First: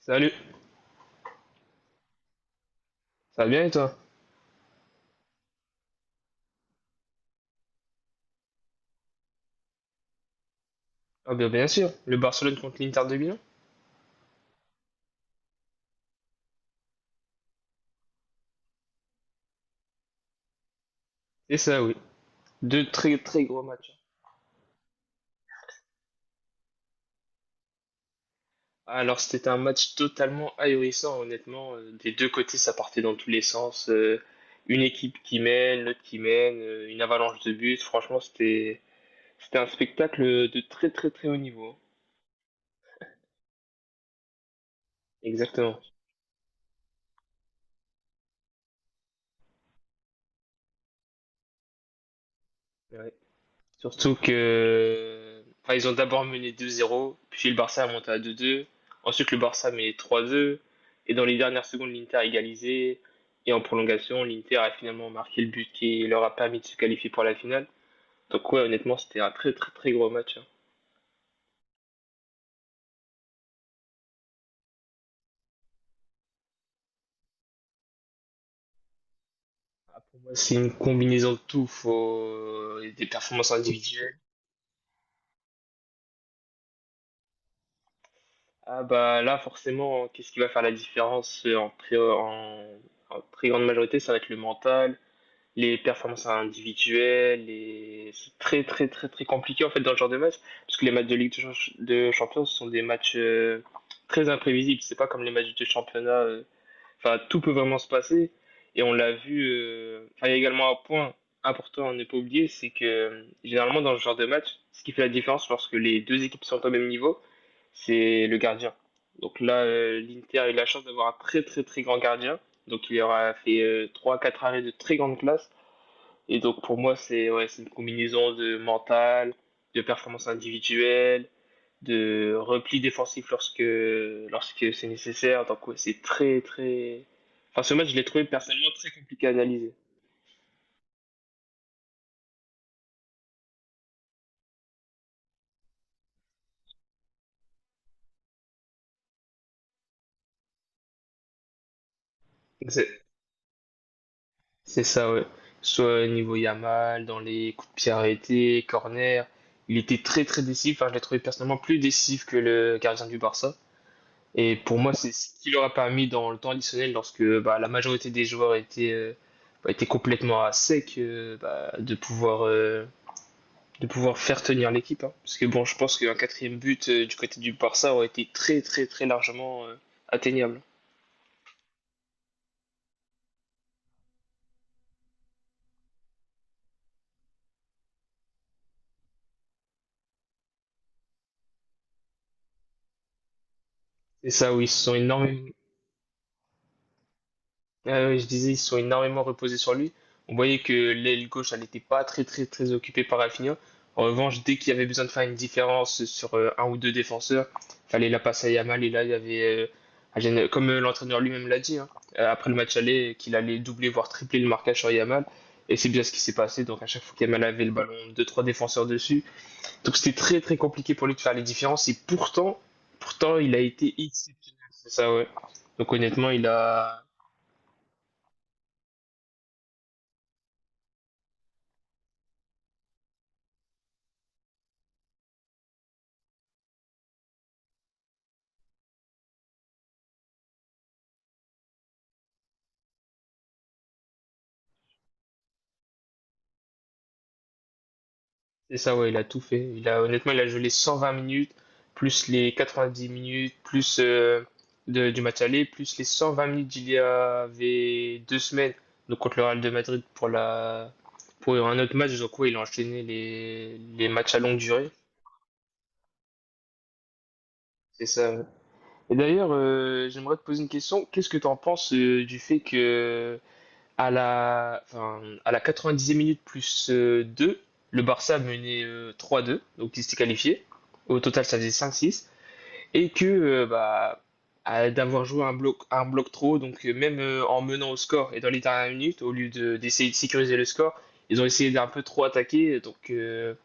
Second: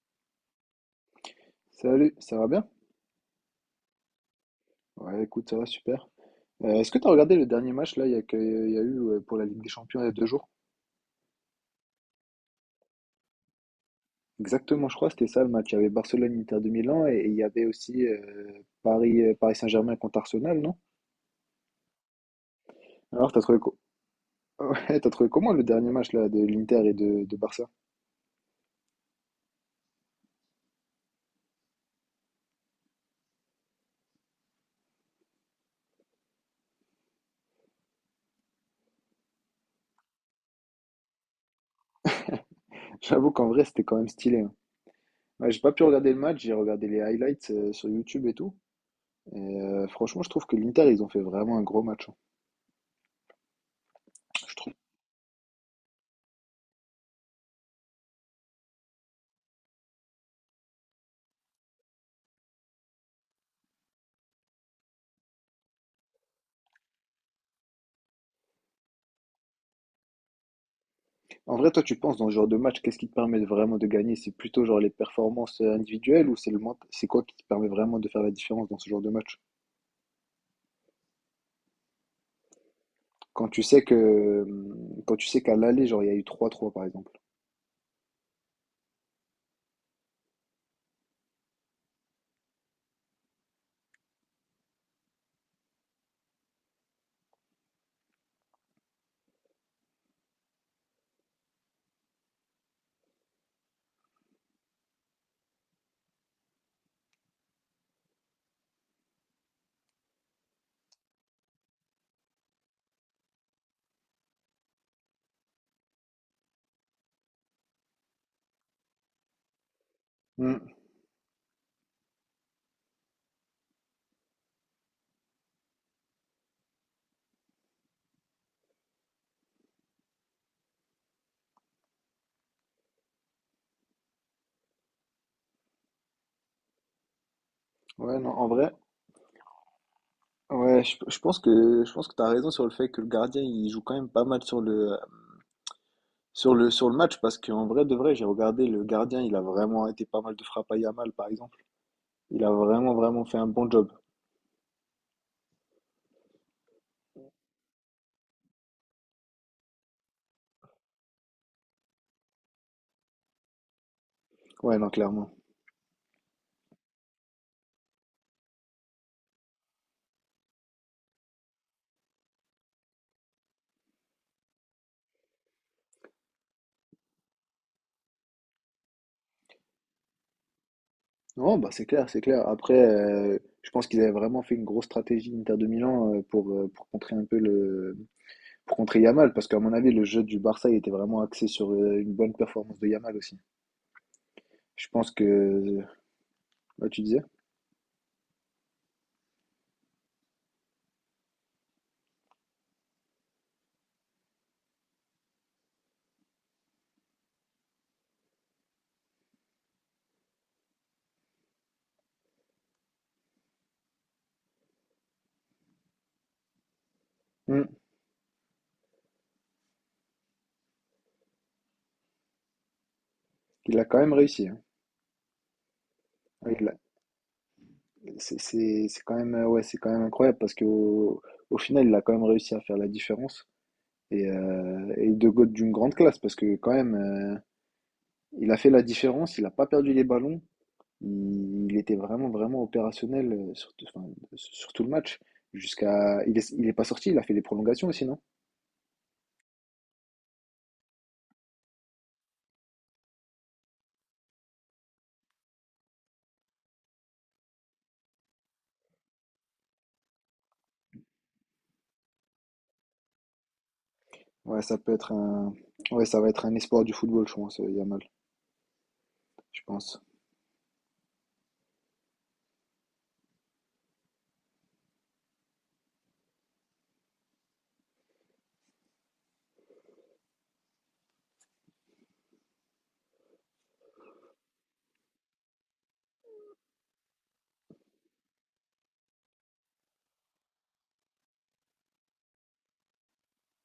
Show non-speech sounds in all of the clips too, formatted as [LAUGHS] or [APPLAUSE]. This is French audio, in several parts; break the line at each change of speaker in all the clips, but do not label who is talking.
Salut,
Salut, ça va bien?
ça va bien et toi?
Ouais, écoute, ça va super. Est-ce que tu as regardé le dernier match là, il y a eu pour la Ligue des Champions il y a deux jours?
Ah bien, bien sûr, le Barcelone contre l'Inter de Milan.
Exactement, je crois, c'était ça le match. Il y avait Barcelone-Inter de Milan et il y avait aussi Paris, Paris Saint-Germain contre Arsenal, non?
C'est ça, oui. Deux très
Alors, t'as
très
trouvé,
gros
co-
matchs.
[LAUGHS] ouais, t'as trouvé comment le dernier match là, de l'Inter et de Barça?
Alors c'était un match totalement ahurissant, honnêtement. Des deux côtés, ça partait dans tous les sens. Une équipe qui mène, l'autre qui mène, une avalanche de buts. Franchement, c'était un spectacle de très très très haut niveau.
J'avoue qu'en vrai, c'était quand même stylé, hein. Ouais, j'ai pas
Exactement.
pu regarder le match, j'ai regardé les highlights sur YouTube et tout. Et franchement, je trouve que l'Inter, ils ont fait vraiment un gros match, hein.
Ouais. Surtout
Je trouve.
que enfin, ils ont d'abord mené 2-0, puis le Barça a monté à 2-2. Ensuite, le Barça met 3-2. Et dans les dernières secondes, l'Inter a égalisé. Et en prolongation, l'Inter a finalement marqué le but qui leur a permis de se qualifier pour la finale. Donc ouais, honnêtement, c'était un très très très gros match, hein.
En vrai, toi, tu penses dans ce genre de match, qu'est-ce qui te permet de vraiment de gagner? C'est plutôt genre les performances individuelles ou c'est quoi qui te permet vraiment de faire la différence dans ce genre de match?
Ah, pour moi, c'est une combinaison de tout. Faut des
Quand
performances
tu sais que
individuelles.
quand tu sais qu'à l'aller, genre il y a eu trois trois par exemple.
Ah bah là, forcément, qu'est-ce qui va faire la différence en très grande majorité, ça va être le mental, les performances individuelles, et c'est très très très très compliqué en fait dans ce genre de match, parce que les matchs de de Champions sont des matchs très imprévisibles, c'est pas comme les matchs de championnat, enfin tout peut vraiment se passer, et on l'a vu, enfin, il y a également un point important à ne pas oublier, c'est que généralement dans ce genre de match, ce qui fait la différence lorsque les deux équipes sont au même niveau, c'est le gardien. Donc là, l'Inter a eu
Hmm.
la chance d'avoir un très très très grand gardien, donc il aura fait trois quatre arrêts de très grande classe, et donc pour moi, c'est ouais, c'est une combinaison de mental, de performance individuelle, de repli défensif lorsque c'est nécessaire. Donc ouais, c'est très très... Enfin, ce match, je l'ai
Ouais,
trouvé
non, en
personnellement
vrai,
très compliqué à analyser.
ouais, je pense que t'as raison sur le fait que le gardien, il joue quand même pas mal sur sur le match, parce qu'en vrai de vrai, j'ai regardé le gardien, il a vraiment été pas mal de frappes à Yamal, par exemple. Il a
C'est
vraiment, vraiment fait un bon job.
c'est ça, ouais. Soit niveau Yamal, dans les coups de pied arrêtés, corner, il était très très décisif. Enfin, je l'ai trouvé personnellement plus décisif que le gardien du Barça. Et pour
Ouais, non,
moi, c'est ce
clairement.
qui leur a permis dans le temps additionnel, lorsque bah, la majorité des joueurs étaient, bah, étaient complètement à sec, de de pouvoir faire tenir l'équipe, hein. Parce que bon, je pense qu'un quatrième but du côté du Barça aurait été très très très largement atteignable.
Non, bah c'est clair, c'est clair. Après, je pense qu'ils avaient vraiment fait une grosse stratégie Inter de Milan pour contrer un peu pour contrer Yamal, parce qu'à mon avis, le jeu du Barça, il était vraiment axé sur une bonne performance de Yamal aussi.
C'est ça, oui, ils se
Je
sont
pense
énormément.
que, bah, tu disais?
Ah oui, je disais, ils se sont énormément reposés sur lui. On voyait que l'aile gauche, elle n'était pas très, très, très occupée par Rafinha. En revanche, dès qu'il y avait besoin de faire une différence sur un ou deux défenseurs, fallait la passer à Yamal. Et là, il y avait, comme l'entraîneur lui-même l'a dit, hein, après le match aller, qu'il allait doubler, voire tripler le marquage sur Yamal. Et c'est bien ce qui s'est passé. Donc, à chaque fois qu'Yamal avait
Hmm.
le ballon, deux, trois défenseurs dessus. Donc, c'était très, très compliqué pour lui de faire les différences. Et pourtant, il a
Il a
été
quand même réussi, hein.
exceptionnel. C'est ça, ouais. Donc, honnêtement, il
Ouais, il l'a-
a.
C'est quand même, ouais, c'est quand même incroyable parce qu'au au final, il a quand même réussi à faire la différence. Et, d'une grande classe parce que quand même, il a fait la différence, il n'a pas perdu les ballons. Il était vraiment, vraiment opérationnel enfin, sur tout le match. Il est pas sorti, il a fait les prolongations aussi, non?
C'est ça, ouais, il a tout fait. Il a, honnêtement, il a joué les 120 minutes, plus les 90 minutes, du match aller, plus les 120 minutes d'il y avait 2 semaines, donc contre le Real de Madrid pour pour un autre match. Donc, ouais, il a enchaîné les matchs à longue
Ouais, ça
durée.
peut être un, ouais, ça va être un espoir du football, je pense, Yamal,
C'est ça, ouais. Et d'ailleurs,
je pense.
j'aimerais te poser une question. Qu'est-ce que tu en penses du fait que à la 90e minute plus 2, le Barça menait 3-2, donc il s'était qualifié. Au total, ça faisait 5-6. Et que, d'avoir joué un bloc trop, donc même en menant au score et dans les dernières minutes, d'essayer de sécuriser le score, ils ont essayé d'un peu trop attaquer,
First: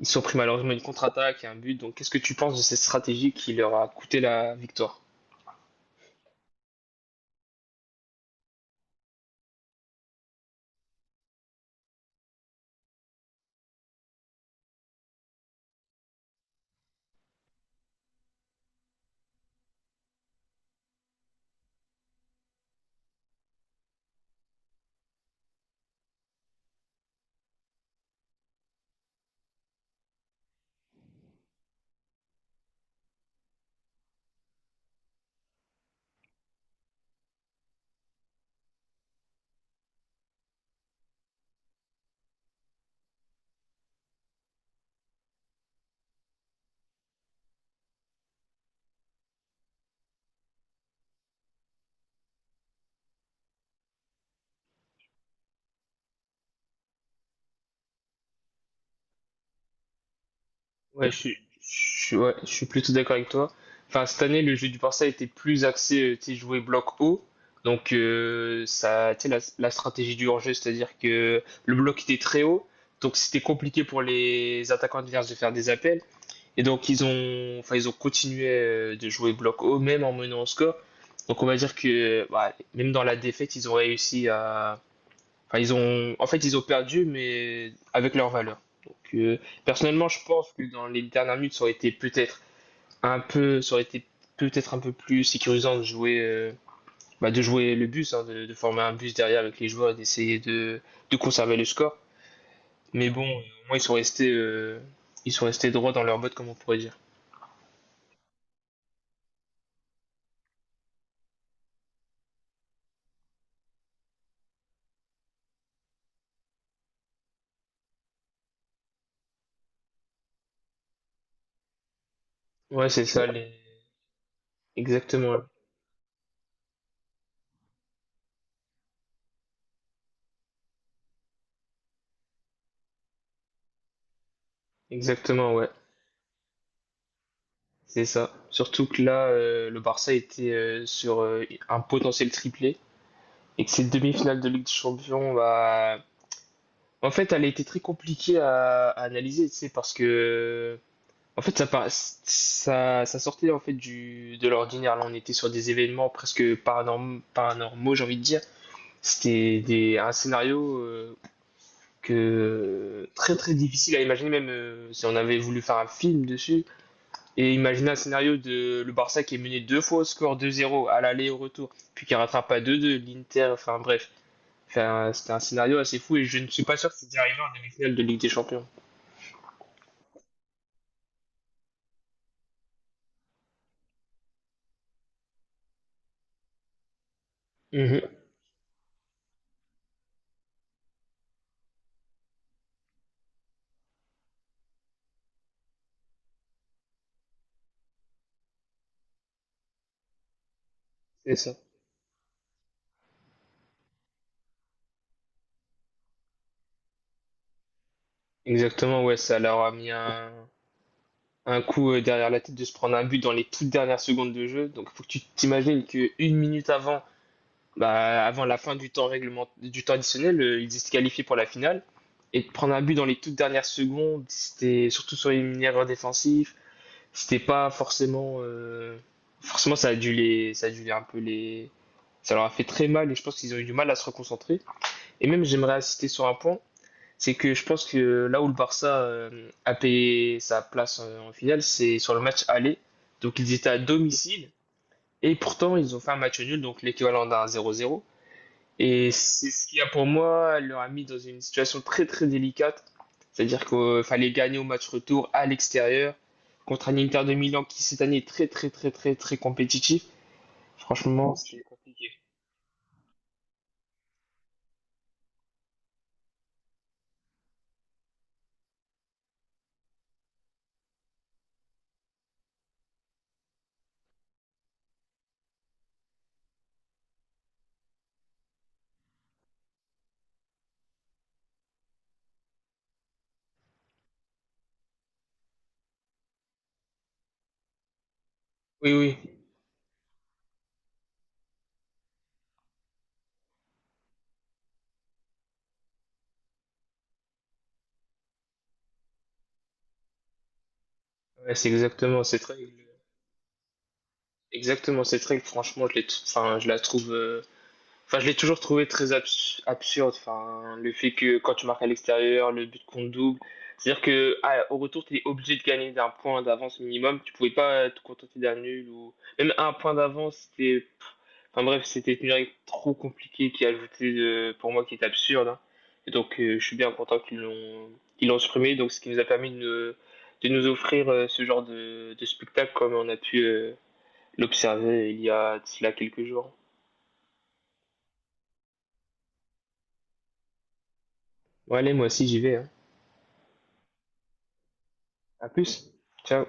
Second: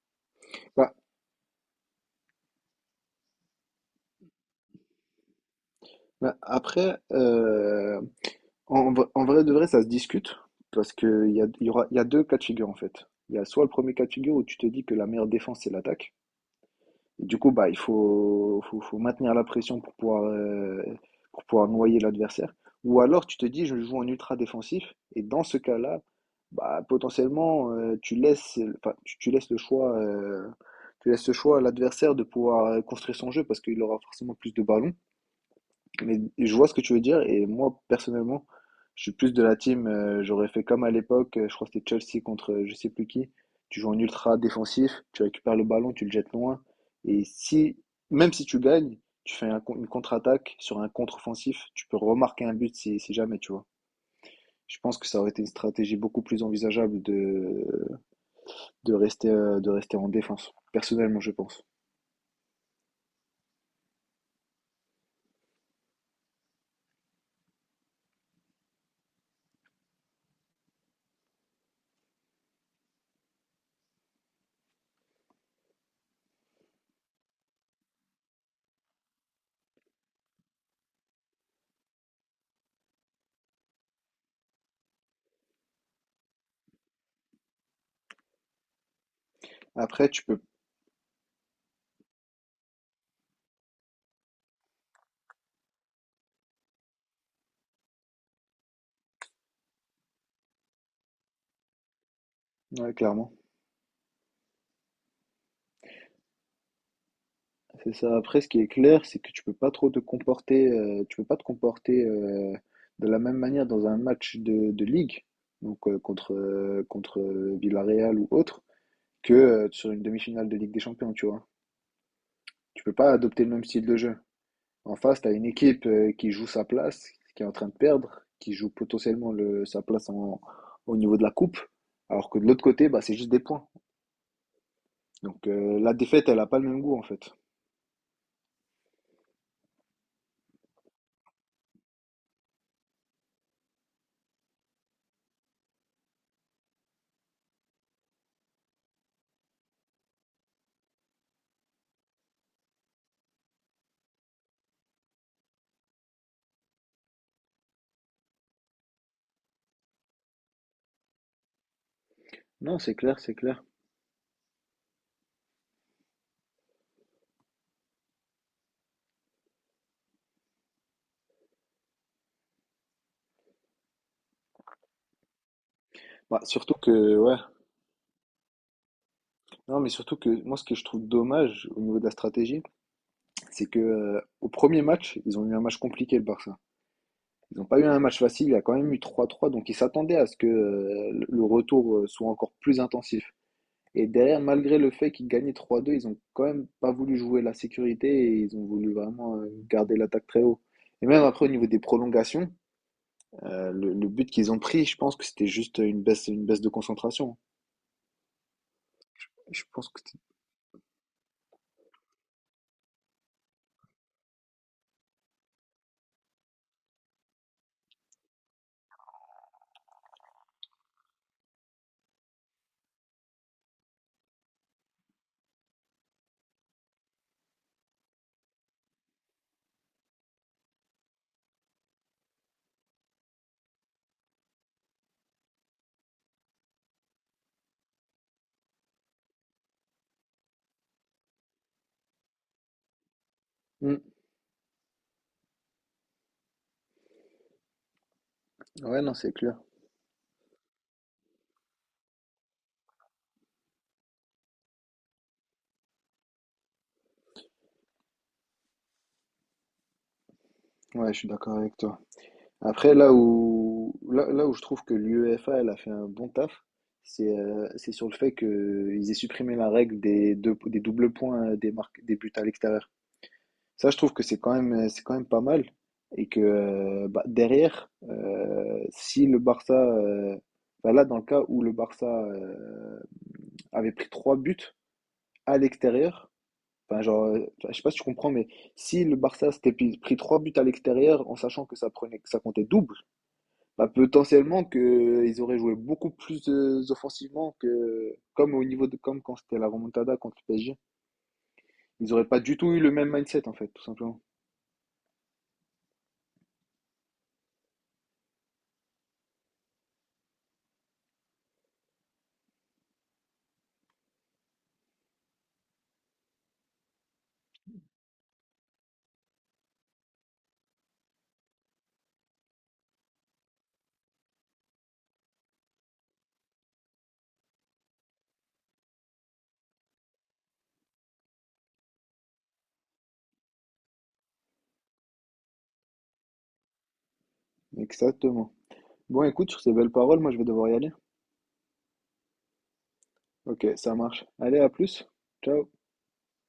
ils se sont pris malheureusement une
Bah,
contre-attaque et un but. Donc qu'est-ce que tu penses de cette stratégie qui leur a coûté la victoire?
après, en vrai de vrai, ça se discute parce que il y a deux cas de figure en fait. Il y a soit le premier cas de figure où tu te dis que la meilleure défense c'est l'attaque. Et du coup, bah, faut maintenir la pression pour pouvoir noyer l'adversaire. Ou alors tu te dis je joue en ultra défensif et dans ce cas-là, bah, potentiellement tu laisses, enfin, tu laisses le choix, tu laisses le choix à l'adversaire de pouvoir construire son jeu parce qu'il aura forcément plus de ballons. Mais je vois ce que tu veux dire et moi personnellement, je suis plus de la team. J'aurais fait comme à l'époque, je crois que c'était Chelsea contre je sais plus qui. Tu joues en ultra défensif, tu récupères le ballon, tu le jettes loin. Et si, même si tu gagnes, tu fais une contre-attaque sur un contre-offensif, tu peux remarquer un but si, si jamais, tu vois. Je pense que ça aurait été une stratégie beaucoup plus envisageable de rester en défense.
Ouais,
Personnellement, je pense.
ouais, je suis plutôt d'accord avec toi. Enfin, cette année, le jeu du Barça était plus axé, tu sais, jouer bloc haut. Donc, ça, tu sais, la stratégie du hors-jeu, c'est-à-dire que le bloc était très haut. Donc, c'était compliqué pour les attaquants adverses de faire des appels. Et donc, ils ont continué de jouer bloc haut, même en menant au score. Donc, on va dire que, bah, même dans la défaite, ils ont réussi à, Enfin, ils ont, en fait, ils ont perdu, mais avec leur valeur. Donc, personnellement,
Après,
je
tu peux,
pense que dans les dernières minutes, ça aurait été peut-être un peu plus sécurisant de jouer, bah, de jouer le bus, hein, de former un bus derrière avec les joueurs, et d'essayer de conserver le score.
ouais,
Mais bon,
clairement.
au moins, ils sont restés droits dans leur botte, comme on pourrait dire.
C'est ça. Après, ce qui est clair, c'est que tu peux pas trop te comporter, tu peux pas te comporter de la même manière dans un match de ligue, donc contre contre Villarreal ou autre, que sur une demi-finale de Ligue des Champions, tu vois. Tu
Ouais,
peux
c'est
pas
ça,
adopter le
les...
même style de jeu. En face, tu
exactement,
as
ouais.
une équipe qui joue sa place, qui est en train de perdre, qui joue potentiellement le, sa place en- au niveau de la coupe, alors que de l'autre côté, bah, c'est juste des points. Donc
exactement, ouais,
la défaite, elle a pas le même goût en fait.
c'est ça. Surtout que là, le Barça était sur un potentiel triplé. Et que cette demi-finale de Ligue des Champions, bah, en fait, elle a été très compliquée à analyser, tu sais, parce que, en fait, ça sortait en fait de l'ordinaire. Là, on était sur des événements presque paranormaux, j'ai envie de dire. C'était un scénario
Non, c'est
que
clair, c'est
très très
clair.
difficile à imaginer, même si on avait voulu faire un film dessus. Et imaginer un scénario de le Barça qui est mené 2 fois au score 2-0 à l'aller et au retour, puis qui rattrape à 2-2, l'Inter, enfin bref. C'était un scénario assez fou et je
Bah,
ne suis
surtout
pas sûr que
que,
c'est arrivé
ouais.
en demi-finale de Ligue des Champions.
Non, mais surtout que moi, ce que je trouve dommage au niveau de la stratégie, c'est que au premier match, ils ont eu un match compliqué, le Barça. Ils n'ont pas eu un
Mmh.
match facile, il y a quand même eu trois trois donc ils s'attendaient à ce que le retour soit encore plus intensif. Et derrière, malgré le fait qu'ils gagnaient trois deux ils ont quand même pas voulu jouer la sécurité et ils ont voulu vraiment garder l'attaque très haut. Et même
C'est
après, au
ça.
niveau des prolongations, le but qu'ils ont pris, je pense que c'était juste une baisse de concentration.
Exactement, ouais, ça leur
Je
a
pense
mis
que c'était-
un coup derrière la tête de se prendre un but dans les toutes dernières secondes de jeu. Donc il faut que tu t'imagines que une minute avant, bah, avant la fin du temps additionnel, ils étaient qualifiés pour la finale. Et de prendre un but dans les toutes dernières secondes, c'était surtout sur les mineurs défensifs. C'était pas forcément. Forcément, ça a dû les un peu les. Ça leur a fait très mal et je pense qu'ils ont eu du mal à se reconcentrer. Et même, j'aimerais insister sur un point, c'est que je pense que là où le Barça a payé sa place en finale, c'est sur le match aller. Donc, ils étaient à
hmm.
domicile et pourtant, ils ont fait un match nul, donc l'équivalent d'un 0-0.
Ouais,
Et
non, c'est
c'est
clair.
ce qui a pour moi leur mis dans une situation très très délicate. C'est-à-dire qu'il fallait gagner au match retour à l'extérieur contre un Inter de Milan qui cette année est très très très très très compétitif.
Ouais, je suis
Franchement,
d'accord
c'est
avec toi.
compliqué.
Après, là où je trouve que l'UEFA, elle a fait un bon taf, c'est sur le fait qu'ils aient supprimé la règle des doubles points des buts à l'extérieur. Ça, je trouve que c'est quand même pas mal. Et que bah, derrière, si le Barça, bah là, dans le cas où le Barça avait pris trois buts à l'extérieur, enfin, genre, je sais pas si tu comprends, mais
Oui,
si le
oui.
Barça pris trois buts à l'extérieur en sachant que que ça comptait double, bah, potentiellement que ils auraient joué beaucoup plus offensivement que comme au niveau de comme quand c'était la remontada contre le PSG.
Ouais, c'est
Ils
exactement
auraient pas
cette
du
règle.
tout eu le même mindset en fait, tout simplement.
Exactement cette règle, franchement, je la trouve je l'ai toujours trouvé très absurde. Enfin, le fait que quand tu marques à l'extérieur, le but compte double. C'est-à-dire que ah, au retour, tu es obligé de gagner d'un point d'avance minimum. Tu pouvais pas te contenter d'un nul ou même un point d'avance. C'était, pff, enfin bref, c'était une règle trop compliquée pour moi qui est absurde, hein. Et donc, je suis bien content qu'ils l'ont supprimé. Donc, ce qui nous a permis de, ne- de nous offrir ce genre de spectacle comme on a pu l'observer il y a de cela quelques jours.
Exactement. Bon, écoute, sur ces belles paroles, moi je vais devoir y aller.
Bon, allez, moi aussi j'y vais, hein.
Ok, ça marche. Allez, à plus.
À
Ciao.
plus. Ciao.